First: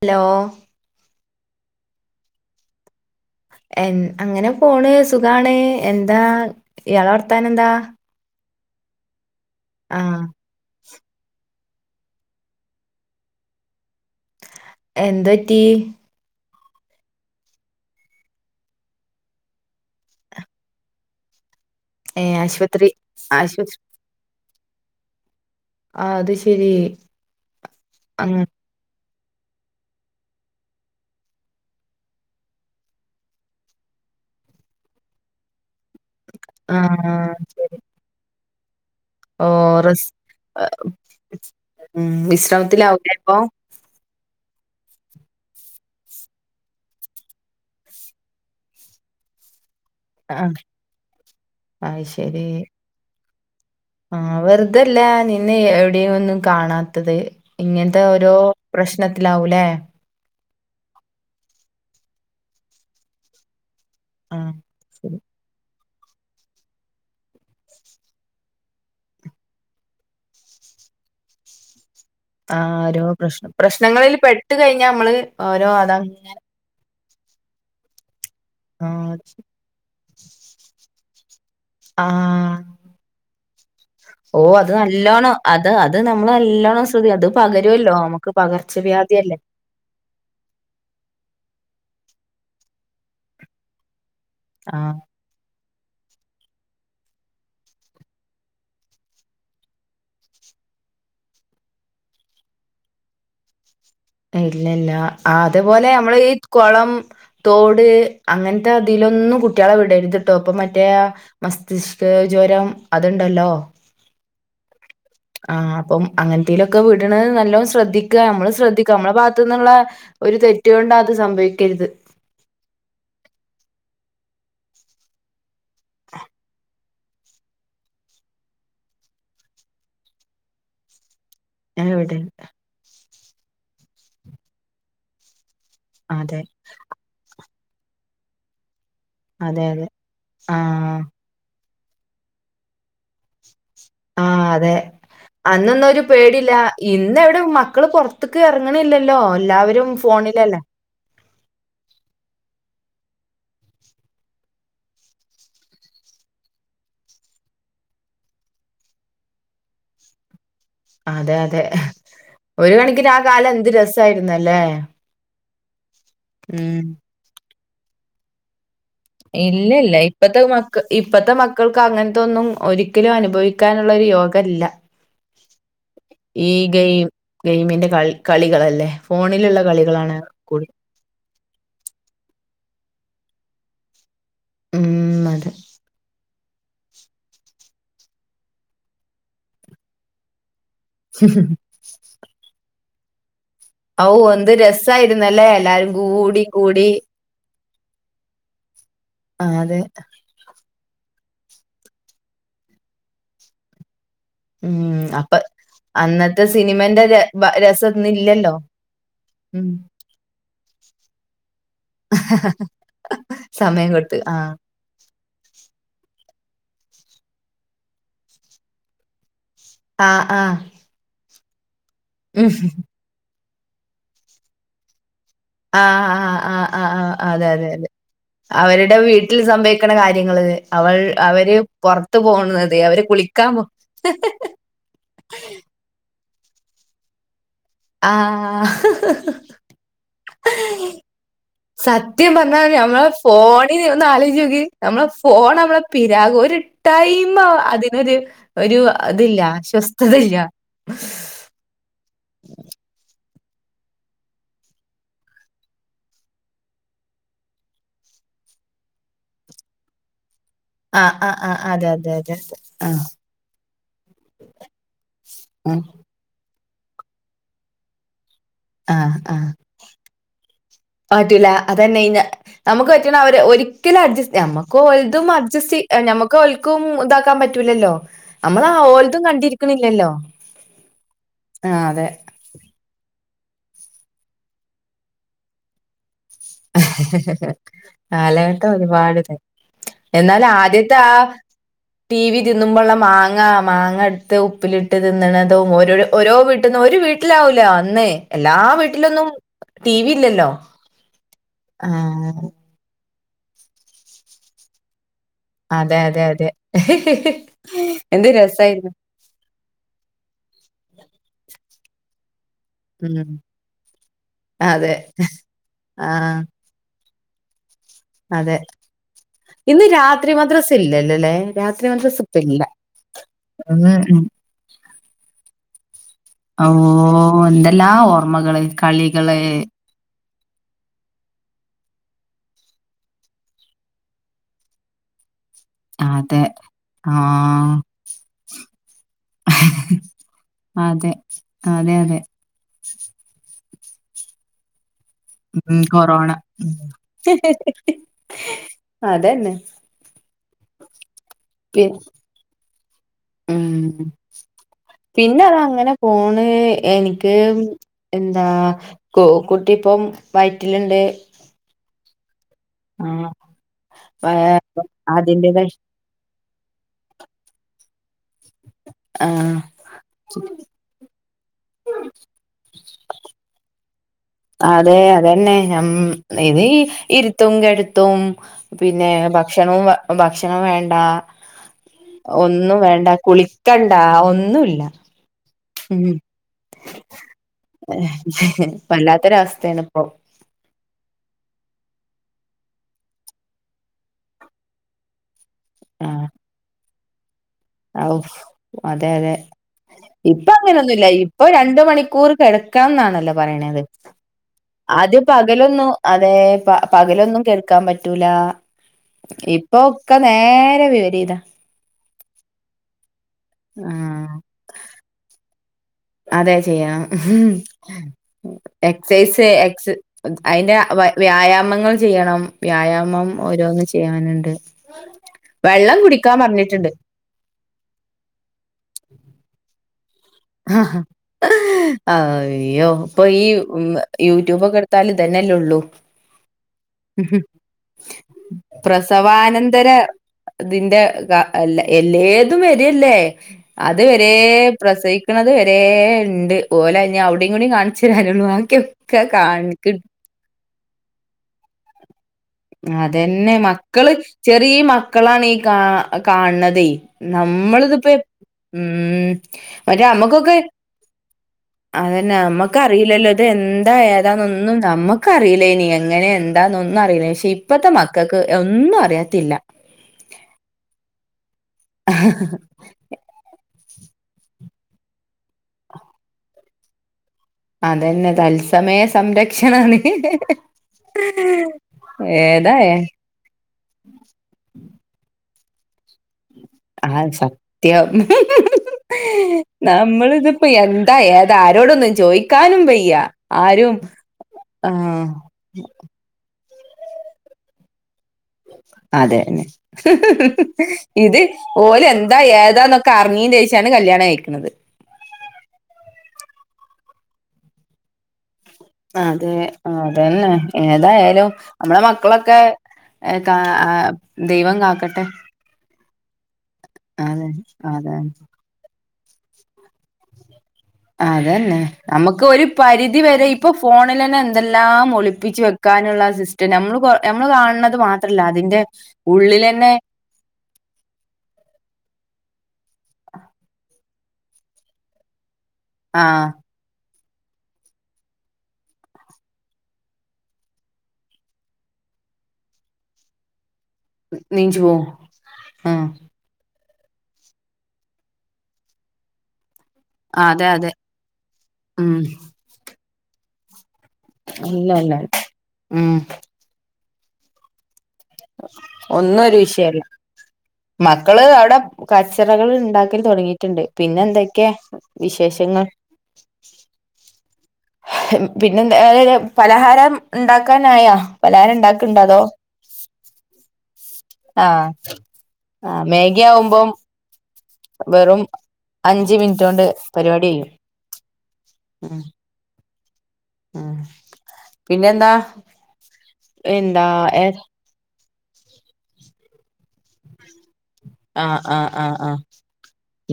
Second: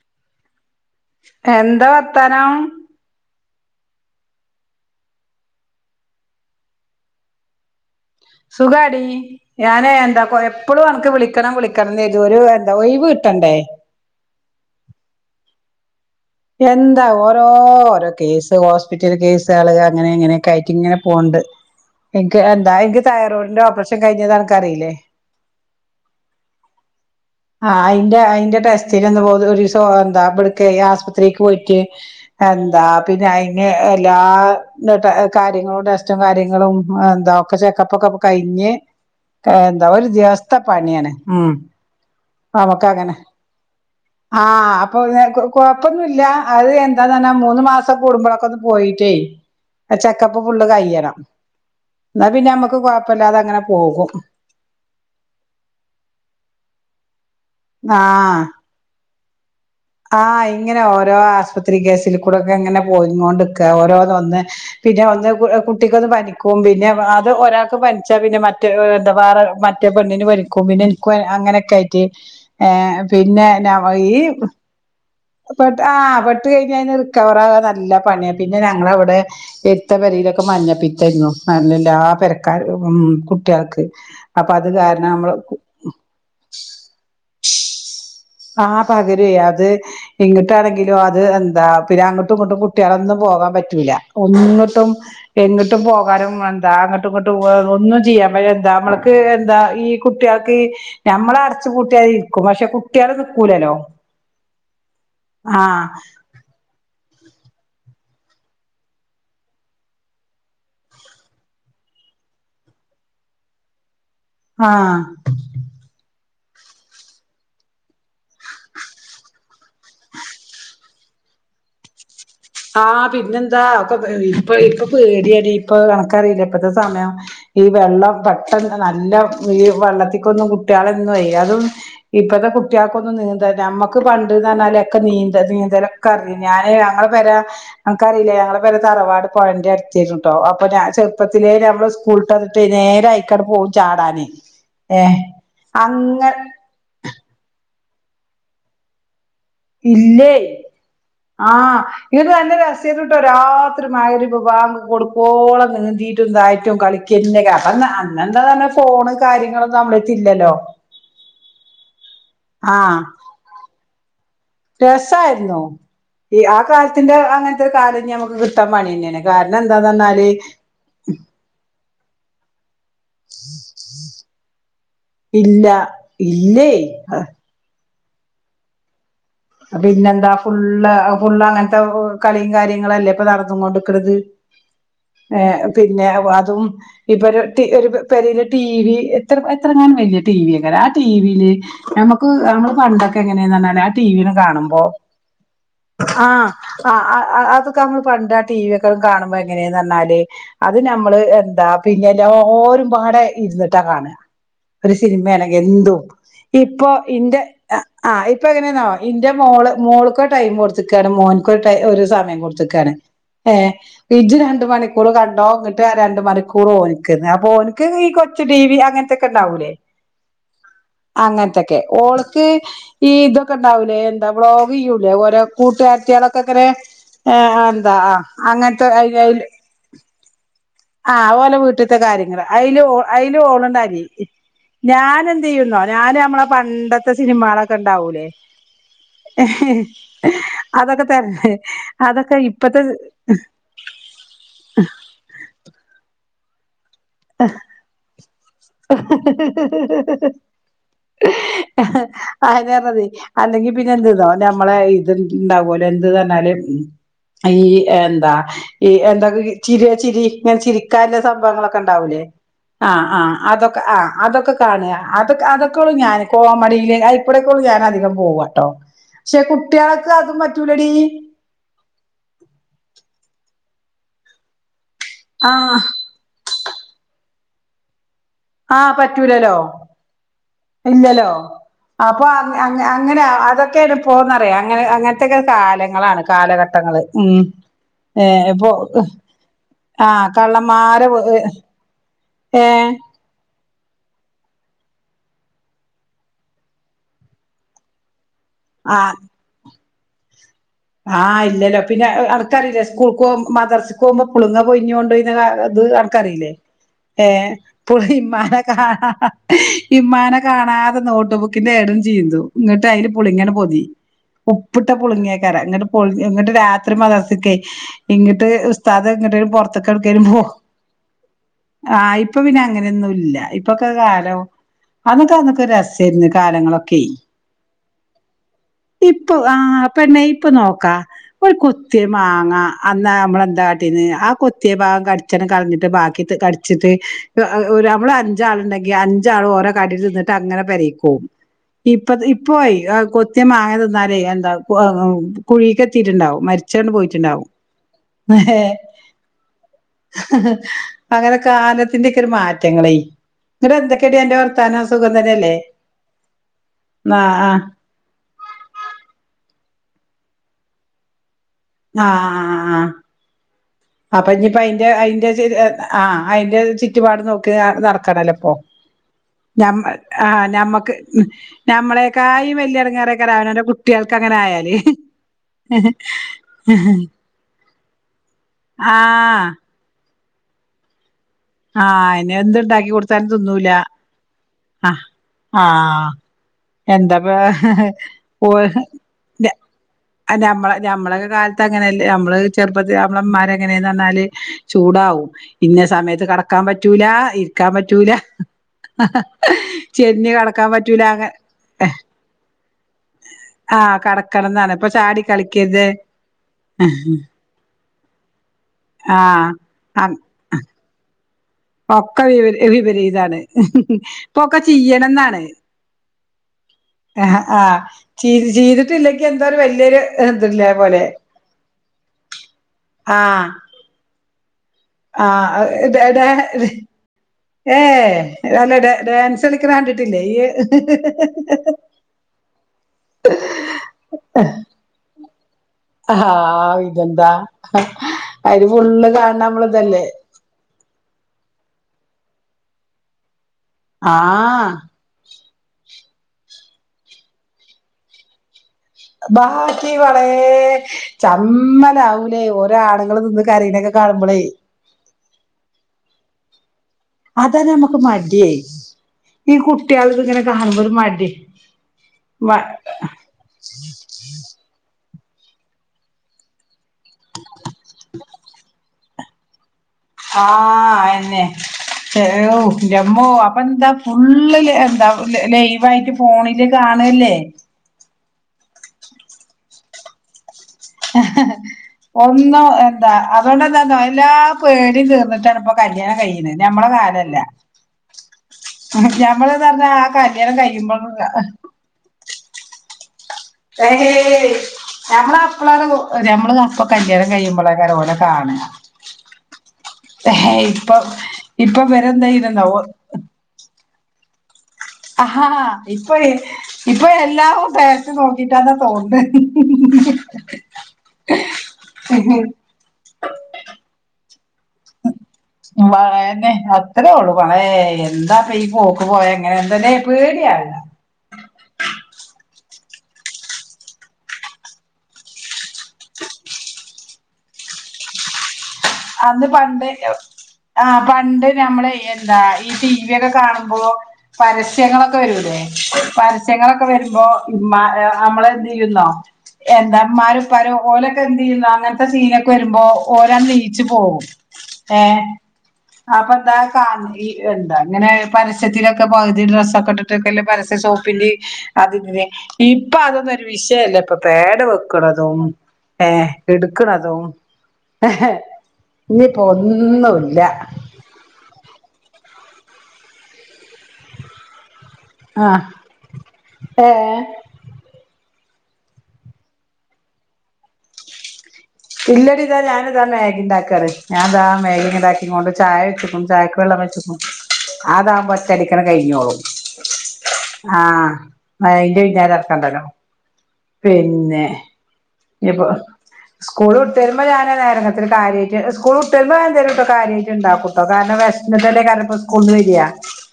Hello. എന്താ വർത്താനം. എ അങ്ങനെ പോണ് സുഖാണ്, എന്താ ഇയാടെ വർത്താനം എന്താ. സുഖാടീ ഞാനേ ആ എന്താ എപ്പളും അനക്ക് വിളിക്കണം വിളി ക്കണം എന്ന് കരുതും, ഒരു എന്താ ഒഴിവ് കിട്ടണ്ടേ. എന്തുപ്പറ്റി. എന്താ ഓരോ ഓരോ കേസ് ഹോസ്പിറ്റൽ കേസ്കള് അങ്ങനെ ഇങ്ങനെയൊക്കെ ആയിട്ട് ഇങ്ങനെ പോണ് ഉണ്ട്. ഏ എനിക്ക് എന്താ ആശുപത്രി എനിക്ക് തൈറോയിഡിന്റെ ആശുപത്രി ഓപ്പറേഷൻ കഴിഞ്ഞത് എനക്ക് അറിയില്ലേ. ആ അത് ശരി. ആ അയിന്റെ അങ്ങ് അയിന്റെ ടെസ്റ്റ്. പിന്നെ എന്നാ ഒരിസം എന്താ ഇവിട്ക്ക് ആശ്പത്രിക്ക് പോയിട്ട് എന്താ പിന്നെ അയിന് എല്ലാ കാര്യങ്ങളും ടെസ്റ്റും കാര്യങ്ങളും ആ എന്താ ഒക്കെ ശരി ചെക്കപ്പ് ഒക്കെ കഴിഞ്ഞ്. ഓ എന്താ റിസ് ഒരു ദിവസത്തെ പണിയാണ് ഉം ഉം. നമുക്ക് അങ്ങനെ വിശ്രാമത്തിലാവുല്ലേ ഇപ്പൊ. ആഹ് അപ്പൊ കൊഴപ്പൊന്നും ഇല്ല അത് എന്താന്ന്ന്നാ മൂന്ന് മാസം കൂടുമ്പോഴൊക്കെ ഒന്ന് പോയിട്ടേ. ചെക്കപ്പ് ആ ഫുള്ള് കഴിയണം, എന്നാ പിന്നെ നമ്മുക്ക് കുഴപ്പില്ലാതെ. ആഹ് വെറുതെയല്ല നിന്നെ എവിടെയും ഒന്നും കാണാത്തത്. ഇങ്ങനത്തെ ഓരോ ആഹ് പ്രശ്നത്തിലാവൂല്ലേ. ആഹ് ഇങ്ങനെ ഓരോ ആശുപത്രി കേസില് കൂടെക്കെ ഇങ്ങനെ പോയി കൊണ്ട് നിക്കാ. ഓരോന്ന് ആ ഒന്ന് പിന്നെ ശരി ഒന്ന് കുട്ടി കുട്ടിക്ക് ഒന്ന് പനിക്കും പിന്നെ അത് ഒരാൾക്ക് പനിച്ചാ പിന്നെ മറ്റേ എന്താ വേറെ മറ്റേ പെണ്ണിന് പനിക്കും പിന്നെ നക്ക് അങ്ങനെയൊക്കെ ആയിട്ട് ആ ഏർ ഓരോ പ്രശ്നം പിന്നൊ ഈ. പ്രശ്നങ്ങളിൽ പെട്ട് കഴിഞ്ഞാ നമ്മള് ഓരോ പെട്ട് ആ അതങ്ങനെ പെട്ട് കഴിഞ്ഞ അതിന്ന് റിക്കവർ ആവാ നല്ല പണിയാ. പിന്നെ ആ ഞങ്ങളവിടെ എടുത്ത പെരയിലൊക്കെ മഞ്ഞപ്പീത്തായിരുന്നു എല്ലാ ആ പെരക്കാർക്കും. ഓ അത് നല്ലോണം അത് അത് നമ്മൾ നല്ലോണം ശ്രദ്ധി അത് പകരുമല്ലോ? ആഹ് പകരുവേ അത് ഇങ്ങിട്ടാണെങ്കിലും അത് എന്താ പിന്നെ അങ്ങോട്ടും ഇങ്ങോട്ടും കുട്ടികളൊന്നും പോകാൻ പറ്റൂല്ല, ഒന്നിട്ടും ആഹ് എങ്ങിട്ടും. ഇട്ടും പോകാനും എന്താ അങ്ങോട്ടും ഇങ്ങോട്ട് പോ ഒന്നും ചെയ്യൻ പ എന്താ നമ്മക്ക് എന്താ ഈ കുട്ടികൾക്ക്. നമ്മള് അടച്ച് കൂട്ടിയാൽ ഇരിക്കും പക്ഷെ കുട്ടികള് നിക്കൂലല്ലോ. ഇല്ലല്ല ആഹ് അതേപോലെ നമ്മള് ഈ കുളം. തോട്, അങ്ങനത്തെ അതിലൊന്നും കുട്ടികളെ വിടരുതിട്ടോ അപ്പൊ മറ്റേ ആ മസ്തിഷ ക്കജ്വരം അതുണ്ടല്ലോ. ആഹ്. ആഹ് അപ്പം അങ്ങനെ ത്തിലൊക്കെ വിടണെ നല്ലോണം ശ്രദ്ധിക്കുക നമ്മള് ശ്രദ്ധിക്കുക നമ്മളെ ഭാഗത്തു നിന്നുള്ള ഒരു തെറ്റൊണ്ട് അത് സംഭയി ക്കരുത്. ആഹ് ആ പിന്നെന്താ ഒക്കെ ഇപ്പൊ ഇപ്പൊ പേടിയടി ഇപ്പൊ അനക്കറീല ഇപ്പത്തെ സമെയം ഈവെള്ളം പെട്ടെ നല്ലോംഈ വെള്ളത്തിക്കൊന്നും കുട്ടികളെയെന്നും ഏ യതും എവിടെ ഇപ്പത്തെ കുട്ടിക്കൊന്നും നീന്ത നമ്മക്ക് പണ്ട് എന്ന് പറഞ്ഞാല് ഒക്കെ നീന്ത നീന്ത ന്തലൊക്കെ അറിഞ്ഞീ അതെ ഞാനെ ങ്ങളെ പെര അനക്കറിലേ ഞങ്ങളെ പെര തറവാട് അതെ പൊഴന്റെ അതെ അടുത്താരുന്നൂട്ടോ അപ്പൊ ഞാൻ ആഹ് ചെറുപ്പത്തിലേ ഞമ്മള് സ്കൂള് വിട്ട് വന്നിട്ട് നേരെ ആയികാണ്ട് പോകും. ആ ആ അതെ അന്ന്ന്നൊ ഒരു അങ്ങ പേടില്ല ഇന്ന് എവി മക്കള് പുറത്ത്ക്ക് എറങ്ങ്ണില്ലല്ലോ. ഇല്ലേയ്, ആഹ് ഇത് നല്ല രസത്തില് ചെയ്തിട്ട് രാത്രി മഹ്‌രിബ് ബാങ്ക് കൊടുക്കോളം നീന്തീട്ടും തായിട്ടും കളിക്കെന്ന അന്നെന്ന് പറഞ്ഞ ഫോണ് കാര്യങ്ങളൊന്നും നമ്മളടത്ത് ഇല്ലല്ലോ. അതെ, അതെ ഹ് ഒരുകണകിന് ആ കാലം എന്ത് രസായിരുന്നു. രസായിര്ന്നോ ഈ ആ ഉം. കാൽത്തിന്റെ അങ്ങത്തെ രു കാലംഇനി നമുക്ക് കി ഇല്ലല്ല ഇപ്പത്തെ മക്ക ഇപ്പത്തെ മക്കൾക്ക് അങ്ങനത്തെൊന്നും ഒരി ഒരിക്കലും അനുഭവിക്കാനുള്ളൊരു യോഗല്ല ഇല്ല ഈ. ഇല്ലേ ഗെയിം ഗെയിമിന്റെ കളി കളികളല്ലേ ഫോണിലുള്ള കളികളാണ് പിന്നെന്താ കൂടി ഫുള്ള് ഫുള്ള് അങ്ങനത്തെ കളിയും കാര്യങ്ങളല്ലേ ഇപ്പൊ നടന്നും കൊണ്ട്ക്കുന്നത് ഉം ഏ അതെ. പിന്നെ അ തും ഇപെരു രു ടീ ഒരു പെരെല് ട്ടീവി എത്രങ്ങാനും വല്യ ട്ടീവി ആ ടിവിയില് നമ്മക്ക് നമ്മള് പണ്ടൊക്കെ എങ്ങനെയെന്നറിഞ്ഞാൽ ആ ടിവിടെ ന്ത് രസായിരുന്നു അല്ലേ അത് ആ ആ അ അ അതൊക്കെ നമ്മള് പണ്ട് ആ ടി വി ഒക്കെ കാണുമ്പോ ആഹ് എങ്ങനെയന്ന് അതെ. പറഞ്ഞാല് അത് ന നമ്മള് എന്താ പിന്നെ എല്ലാരും പാടെ ഇരുന്നിട്ടാ കാണ ഉം ഒരു അപ്പ സിൽമേണെങ്കി എന്തും അന്നത്തെ ഇപ്പൊ സിനിമന്റെ ര ഇന്റെ ബ രസം ആ ഇന്നില്ലല്ലോ. ഇപ്പൊഎങ്ങനെയെന്നൊ ന്റെ ഉം. മോള് മോൾക്കൊടൈം കൊടുത്തികാണ് മോൻക്കൊരു ഒരു സമയം കൊടുത്തികാണ് ഏ സമയം കൊടുത്ത് എജ്ജ് ആഹ് രണ്ട് മണിക്കൂർ കണ്ടോ ഇങ്ങിട്ട് ആ ര ണ്ട് മണികൂർ ഓൻക് അപ്പോ ഒന്ക്ക് ഈ കൊച്ച് ടിവി അങ്ങനതൊക്കെ ആ ആ അങ്ങത്തെക്കെ ഓൾക് ഈ ഇതൊക്കെ ണ്ടാവൂലേ എന്താ ബ്ലോഗ്യ്യൂലേ O ah ah കൂട്ടുരത്തിയാളൊക്കെങ്ങനെ ah ah ah A അതെ അ അതെ അതെ എന്താ ആ അങ്ങൻത്തെ അവരുടെ വീട്ടിൽ സംഭവിക്കണ കാര്യങ്ങള് അവൾ ആ അവര് ഓലെ വീട്ടിത്തെ പൊറത്ത് കാര്യങ്ങള് പോണത് അയില് അവര് ഓൾ കുളിക്കാൻ പോ ഓളണ്ടലിയി ഞാനെന്ത്യ്യുന്നോ ഞാനാമ്മളെ പണ്ടത്തെ സിനിമാളോക്കെ ണ്ടാവൂലേ ആഹ് ഹ് ഹേ ഹ് അതൊക്കെ തരനി സത്യം പറഞ്ഞാ നമ്മളെ ഫോണിൻ ഒന്ന് ആലോയിച്ചോക് നമ്മളെ ഫോൺ നമ്മളെ പിരാ ഒരു ടൈമ് അതിനൊരു ഒരു ഇതില്ല അശോസ്ഥത ഇല്ല ഹ്ഹ അ അതുനേരതി അല്ലെങ്കി പിന്നെ എന്ത്ന്നൊ നമ്മളെ ഇത് ഇണ്ടാവലോ എന്ത്ന്നർണല് ഈ എന്താ ഈ എന്തൊ ചിരി ചിരി ഇങ്ങനെ ആഹ് ചിരിക്കാനുള്ള ആഹ് ആഹ് സംഭവങ്ങളൊ അതെ അതെ അതെ ആഹ് ആ അതൊക്കെ ആ അതൊക്കെ കാണ ആഹ് അതൊക്കെള്ളൂ ഞാൻ കോമഡി ഇല്യ ഞാൻ ഇപ്പോടെകൊള്ളു ഞാന അധികം പോവ ആഹ് ആഹ പറ്റൂലടി പറ്റൂല അതന്നെ ഇഞ നമുക്ക്റ്റുണ ആ ഒരു ഒരി ഒരിക്കല അഡ്ജസ്റ്റ് ഞമ്മക്ക് ഒലതും അഡ്ജസ്റ്റ് ആഹ് യി ഞമക്ക് ഓൽകും താക്കാൻ പറ്റൂലല്ലോ നമ്മൾ ആ ഓല്തും കണ്ടിരിക്ണില്ലല്ലോ ഇല്ല്യലോഅപ്പൊ അങ്ങ അങ്ങ അങ്ങനെ ആ അതൊക്കെണ് പോന്നറിയാ അങ്ങനെ അങ്ങൻത്തൊക്കെ കാലങ്ങളാണ് ഹ് കാലഘട്ടങ്ങള് ഹ് ഉം ഹ് ഏ കാലഘട്ടം ഇപ്പൊ ഒരുപാട്ണ്ട് ആ എന്നാൽ ആദ്യത്തെ ആ കള്ളന്മാരെ ടി വി ഏ തിന്നുമ്പോള്ള മാങ്ങാ മാങ്ങ എടുത്ത് ഉപ്പിലിട്ട് തിന്നണതും ഓരോ ഓരോ വീട്ടിൽന്നും ഒരു വീട്ടിലാവൂലോ അന്ന് എല്ലാ ആ വീട്ടിലൊന്നും ടി വി ഇല്ലല്ലോ ആഹ ഇല്ലല്ലോ പിന്നെ ആഹ് അൻക്കറില്ലേ സ്കൂൾക്ക് പോകുമ്പോ മദർസിക്ക് പോകുമ്പോ പുളിങ്ങ പൊയിഞൊണ്ടയ്‌ അത് അതെ അതെ അതെ അൻക്കറില്ലേ ഏ പ്പൊളും എന്ത് ഇമ്മാനെ രസായിരുന്നു കാണാ ഇമ്മാനെ കാണാതെ നോട്ട്ബുക്ക് പിന്നേടന്ന് ചീന്തും നട്ട് അയില് ഉം പുളിങ്ങട് പൊതിം ഉപ്പിട്ട അതെ പുളിങ്ങ ഇ് പൊള ആഹ് ങ്ങട്ട് രാത്രി മദർസിക്കയ് ങ്ങിട്ട് അതെ ഉസ്താദ് എങ്ങട്ടെ ഇന്ന് പൊറത്തൊക്കെടുക്കേലും രാത്രി പോ മദ്രസ ഇല്ലല്ലോല്ലേ രാത്രി ആ മദ്രസ ഇപ്പ ഇപ്പൊ പിന്നെ ഇല്ല അങ്ങനെയൊന്നു മില്ല ഉം ഇപ്പൊക്കെ ഉം കാലോ അതൊക്കെ ന്നൊക്കെ ക്കെ രസേരുന്നു ഓ കാലങ്ങളൊക്കെയി എന്തെല്ലാ ഓർമ്മകള് ഇപ്പൊ കളികള് ആ ആപെണ്ണേ ഇപ്പ നോക്കാ ഒരു കൊത്തിയ മാങ്ങാ അന്നമ്മളെന്താട്ടീന്ന് ആ കൊത്തിയെ ഭാഗം കടി ച്ച്നും കളഞ്ഞിട്ട് ബാക്കി അതെ കടിച്ചിട്ട് ആഹ് ഒരു നമ്മള് അഞ്ചാളുണ്ടെങ്കി അഞ്ചാൾ ഓരോ കടിം തിന്നിട്ട് അങ്ങനെ അതെ പെരീകൊവും അതെ ഇപ്പോ അതെ ഇപ്പോയി കോത്തിയ മാങ്ങ തിന്നലെ ന്താ ഉം കൊറോണ കുഴികെത്തിട്ടുണ്ടാവും ഉം മരിചാണ്ട് പോയിട്ടുണ്ടാവും ഹ അതന്നെ ഹ അങ്ങനെ പി കാലത്തിന്റെക്കെ ഒരു മാറ്റങ്ങളേ ഇങ്ങട്ട് ഉം എന്തൊക്കെടി അന്റെ വർത്താനം സുഖം പിന്നെ തന്നെയല്ലേ അത് അങ്ങനെ പോണ് ആ എനിക്ക് ആ എന്താ കു കുട്ടി ഇപ്പം വയറ്റില്ണ്ട് ആ ആ ആഹ് അപ്പൊ ഇനിയിപ്പ അയിന്റെ അയിന്റെ അതിന്റേതായി ആഹ് അയിന്റെ ചുറ്റുപാട് നോക്കി നടക്കണല്ലോ ഒ ആഹ് നമ്മക്ക് നമ്മക്ക് നമ്മളെക്കായ് വല്യേട ങ്ങാറായ്ക്കാരും അവാനാന്റെ കുട്ടിയാൾക്ക് അതെ അതന്നെ ഞമ് ഇത് ഇരുത്തും കെടത്തും ആ പിന്നെ ഭക്ഷണവും ഭക്ഷണം വേണ്ട ആ അയിന് ഒന്നും എന്തുണ്ടാക്കി വേണ്ട കൊടുത്താലും കുളിക്കണ്ട ഒന്നുല്ല ഉം ആഹ് എന്താപ്പ ഹ് ഓര് വല്ലാത്തൊരവസ്ഥയാണ് ഇപ്പൊ നമ്മള ഞമ്മളക്കെ കാലത്ത് ങ്ങനല്ലേ നമ്മള് ചെറുപ്പത്തി നമ്മള മ്മാരങ്ങനെന്ന് പറഞ്ഞാല് ചൂടാവും ഇന്ന സമയത്ത് ആഹ് [unintelligible] ൻ പറ്റൂല ഇ ഔ അതെ അതെ ചെരിഞ്ഞ് ഇപ്പ കടക്കാൻ പറ്റൂല അങ്ങനൊന്നുല്ല ഇപ്പൊ അങ്ങ രണ്ട് മണിക്കൂർ കെട ക്കണന്നാല്ലോ പറയണത് ആഹ് കടക്കണംന്നാണ് ഇപ്പൊ ചാടി അദ്യം കളിക്കരുത് പകലൊന്നും അതേ പകലൊന്നും കെട ക്കാൻ പറ്റൂല ആഹ് ഇപ്പൊ ഒക്കെ ആഹ് നേരെ വിവരീതാ ഒക്കെ വിപ വിപരീതാണ് ആഹ് ഇപ്പൊക്കെ ചെയ്യണംന്നാണ് അതെ ചെയ്യണം ആഹ് ചെയ് ചെയ്തിട്ടില്ലെങ്കി എന്തോ എക്സൈസ് ഒരു എക്സ് വല്യൊരു ഇതില്ലേ അതിന്റെ വ പോലെ വ്യായാമങ്ങൾ ചെയ്യണം വ്യായാമം ഓരോന്ന് ചെയ്യാനുണ്ട് ആ ഹ വെള്ളം ദേ ദെ കുടിക്കാൻ പറഞ്ഞിട്ടുണ്ട് ഏ നല്ല ഡാൻ ഡാൻസളിക്കണണ്ടി ഹ അയ്യോ ഇപ്പൊ ഈ യൂട്യൂബൊക്കെ എടുതാ -ല് ഇതന്നെല്ലേ ഉള്ളൂ ഹാ പിന്നെന്താ അയ്ല് ഫുള്ള് കാണണമ്മള് പ്രസവാനന്തര ഇതല്ലേ ഇതിന്റെ അല്ല എല്ലേതും വരല്ലേ അത് വരെ ആഹ് പ്രസവിക്കണത് വരെ ണ്ട് ഓലെ ഞ് അവിടിം കൂടിം കാണിച്ചു തരാനുള്ളൂ ബാക്കി ഒക്കെ ബാക്കി വളേ ചമ്മലാവും അതന്നെ മക്കള് ചെറിയ മക്കളാണ് ഈ കാ കാണണതേയ് അതാണ് നമ്മക്ക് നമ്മളിതിപ്പ മടിയേ ഉം ഈ മറ്റേ കുട്ടികൾക്ക് ഇങ്ങനെ നമ്മക്കൊക്കെ കാണുമ്പോ ഒരു മടി അതന്നെ മ നമ്മക്ക് അറിയില്ലല്ലോ ഇത് എന്താ ഏതാന്നൊന്നും നമ്മക്ക് ക്കറിയില്ലാനി എങ്ങനെ എന്താന്നൊന്നും അറിയില്ലേനി അറിയത്തില്ല ആഹ് അതന്നെ [unintelligible] ന്റെമ്മോ അപ്പ എന്ത ഫുള്ള് എന്താ ലൈവ് ആയിട്ട് ഫോണിൽ കാണുഅല്ലേ അതന്നെ തത്സമയ സംരക്ഷണാണ് ഒന്നും ഏതായ എന്താ അതുകൊണ്ടന്താന്നോ എല്ലാ പേടിയും തീർന്നിട്ടാണ്പ്പ കല്യാണം കയി ആ സത്യം ഞമ്മള്ന്ന് പറഞ്ഞാ ആ കല്യാണം നമ്മൾതിപ്പോ കഴിയുമ്പോ എന്താ ഏതാ ആരോടൊന്നും ചോയിക്കാനും വയ്യ ആരും ഏയ് ആഹ് നമ്മൾ അപ്പോളാണ് നമ്മൾ അപ്പോ കല്യാണം കയുമ്പോൾ ആക്കാരും ഓനെ അതെന്നെ ഇപ്പൊ ഇത് ഇപ്പൊ ഓലെ ഇവരെന്താ എന്താ ചെയ്യ്ണെന്നോ ഏതാന്നൊക്കെ അ റിഞ്ഞിന് ശേഷാണ് കല്യാണം കയ്ക്ക ആഹാ ഹാ ഇപ്പൊ ഇപ്പൊ എല്ലും തേർച്ച നോക്കി അതെ അതന്നെ ഏതായാലും നമ്മള മക്കളൊക്കെ ഏ കാ ആ ദൈവം കാക്കട്ടെ വനെ അത്രേ ഉള്ളു അതെ വഴ അതെ എന്താ പെയയ് പോ പോയ എങ്ങനെ എന്തന പേടിയോ അതന്നെ നമുക്ക് ഒരു പരിധി വരെ ഇപ്പൊ ഫോണിൽന്നെ എന്തെല്ലാം ഒളിപ്പിച്ച് വെക്കാ ക്കാനുള്ള സിസ്റ്റം നമ്മള് നമ്മള് കാണുന്നത് മാത്രല്ല അതിന്റെ അത് പണ്ട് ഉള്ളിലന്നെ ആഹ പണ്ട് നമ്മള എന്താ ഈ ടി വി ഒക്കെ കാണുമ്പോ പരസ്യങ്ങളൊക്കെ വരൂലേ ആ പരസ്യങ്ങളൊക്കെ വരും. അപ്പ നമ്മള എന്ത് ചെയ്യുന്നോ എന്താ ഉമ്മാരെ ഉപ്പരെ ഓരൊക്കെ എന്ത് ചെയ്യുന്നു അങ്ങനത്തെ സീനൊക്കെ വരുമ്പോ ഓരാ അടിച്ചു പോവും നീച്ചു ഏ പോവും ഉം ഹപ്പൊ എന്താ എന്താ അങ്ങനെ പരസ്യത്തിലൊക്കെ പകുതി ഡ്രസ്സ് ഒക്കെ ണ്ടില്ല അതെ പരസ്യ അതെ സോപ്പിന്റെ അതി ഉം ഇപ്പൊ അതൊന്നും ഒരു വിഷയല്ല. ഇപ്പൊ പാഡ് ഇല്ല ഇല്ല വെക്കുന്നതും ഏ ഉം എടുക്കണതും ഒന്നും ഇനിയിപ്പോ ഒരു വിഷയല്ല ഒന്നുല്ല മക്കള് അവിടെ കച്ചിറകൾ ഉണ്ടാക്കൻ തുടങ്ങിയിട്ടുണ്ട് പിന്നെ എന്തൊക്കെ ആഹ ഏ പിന്നെ എന്ത പലഹാരം ഉണ്ടാക്കാനായാ പലഹാരം ഉണ്ടാക്കണ്ടോ അതോ ഇല്ലടി ഇതാ ഞാൻ ഇതാ മാഗ്ഗി ഉണ്ടാക്കാണ് ഞാനൻതാ മേഗി ആഹ് ഉണ്ടാക്കി കൊണ്ട് ചായ ആ വെക്കും മാഗി ചായക്ക് വെള്ളം ആവുമ്പം വച്ച് ക്ക്ണു അതാകുമ്പോ വെറും ഒറ്റടിക്കണം അഞ്ച് കഴിഞ്ഞോളും മിനിറ്റ് കൊണ്ട് പരിപാടി കഴിയും ആഹ അതിന്റെ ഉം വിചാരം ഇറക്കണ്ടല്ലോ ഉം പിന്നെ പിന്നെന്താ ഇപ്പൊ സ്കൂൾ എന്താ വിട്ടരുമ്പോ ഞാൻ ആഹ് നേരത്തെ കാര്യമായിട്ട് സ്കൂൾട്ടരുമ്പോ ഞന്തരോട്ട് കാര്യമായിട്ട്ണ്ടാക്കും ആഹ ആഹ് ആഹ് ആഹ്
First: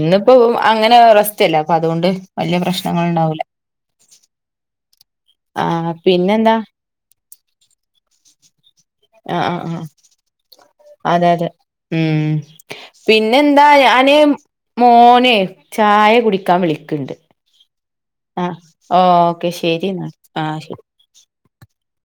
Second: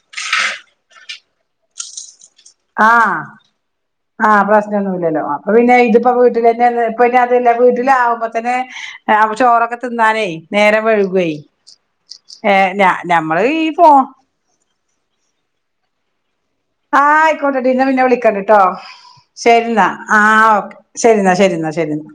ഇന്നിപ്പോൊ അങ്ങനെ റസ്റ്റ് അല്ലേ അപ്പൊ അതുകൊണ്ട് വലിയ അ പ്രശ്നങ്ങൾ ഉണ്ടാവൂല അ പ്രശ്നന്നുമല്ലല്ലോ അപ്പൊ ആ പിന്നെ ഇതിപ്പോ പിന്നെന്താ വീട്ടില്ന്നെ ഇപ്പ അതല്ല വീട്ടില ആകുമ്പ തന്നെ ആ ആ ചോറൊക്കെ ആ തിന്നാനേ നേരം അതെ വൈകവേ അതെ നമ്മൾ ഇ ഞാനേ മോനെ ചായെ കുടി ആഹ ആയിക്കോട്ടെട്ട ഇന്നെ പിന്നെ വിളിക്കണ്ട ആഹ് കേട്ടോ ഓക്കെ ശരി എന്നാ ആഹ ആഹ് ശരി ഓക്കെ ശരിന്നാ ശരിന്നാ ശരിന്നാ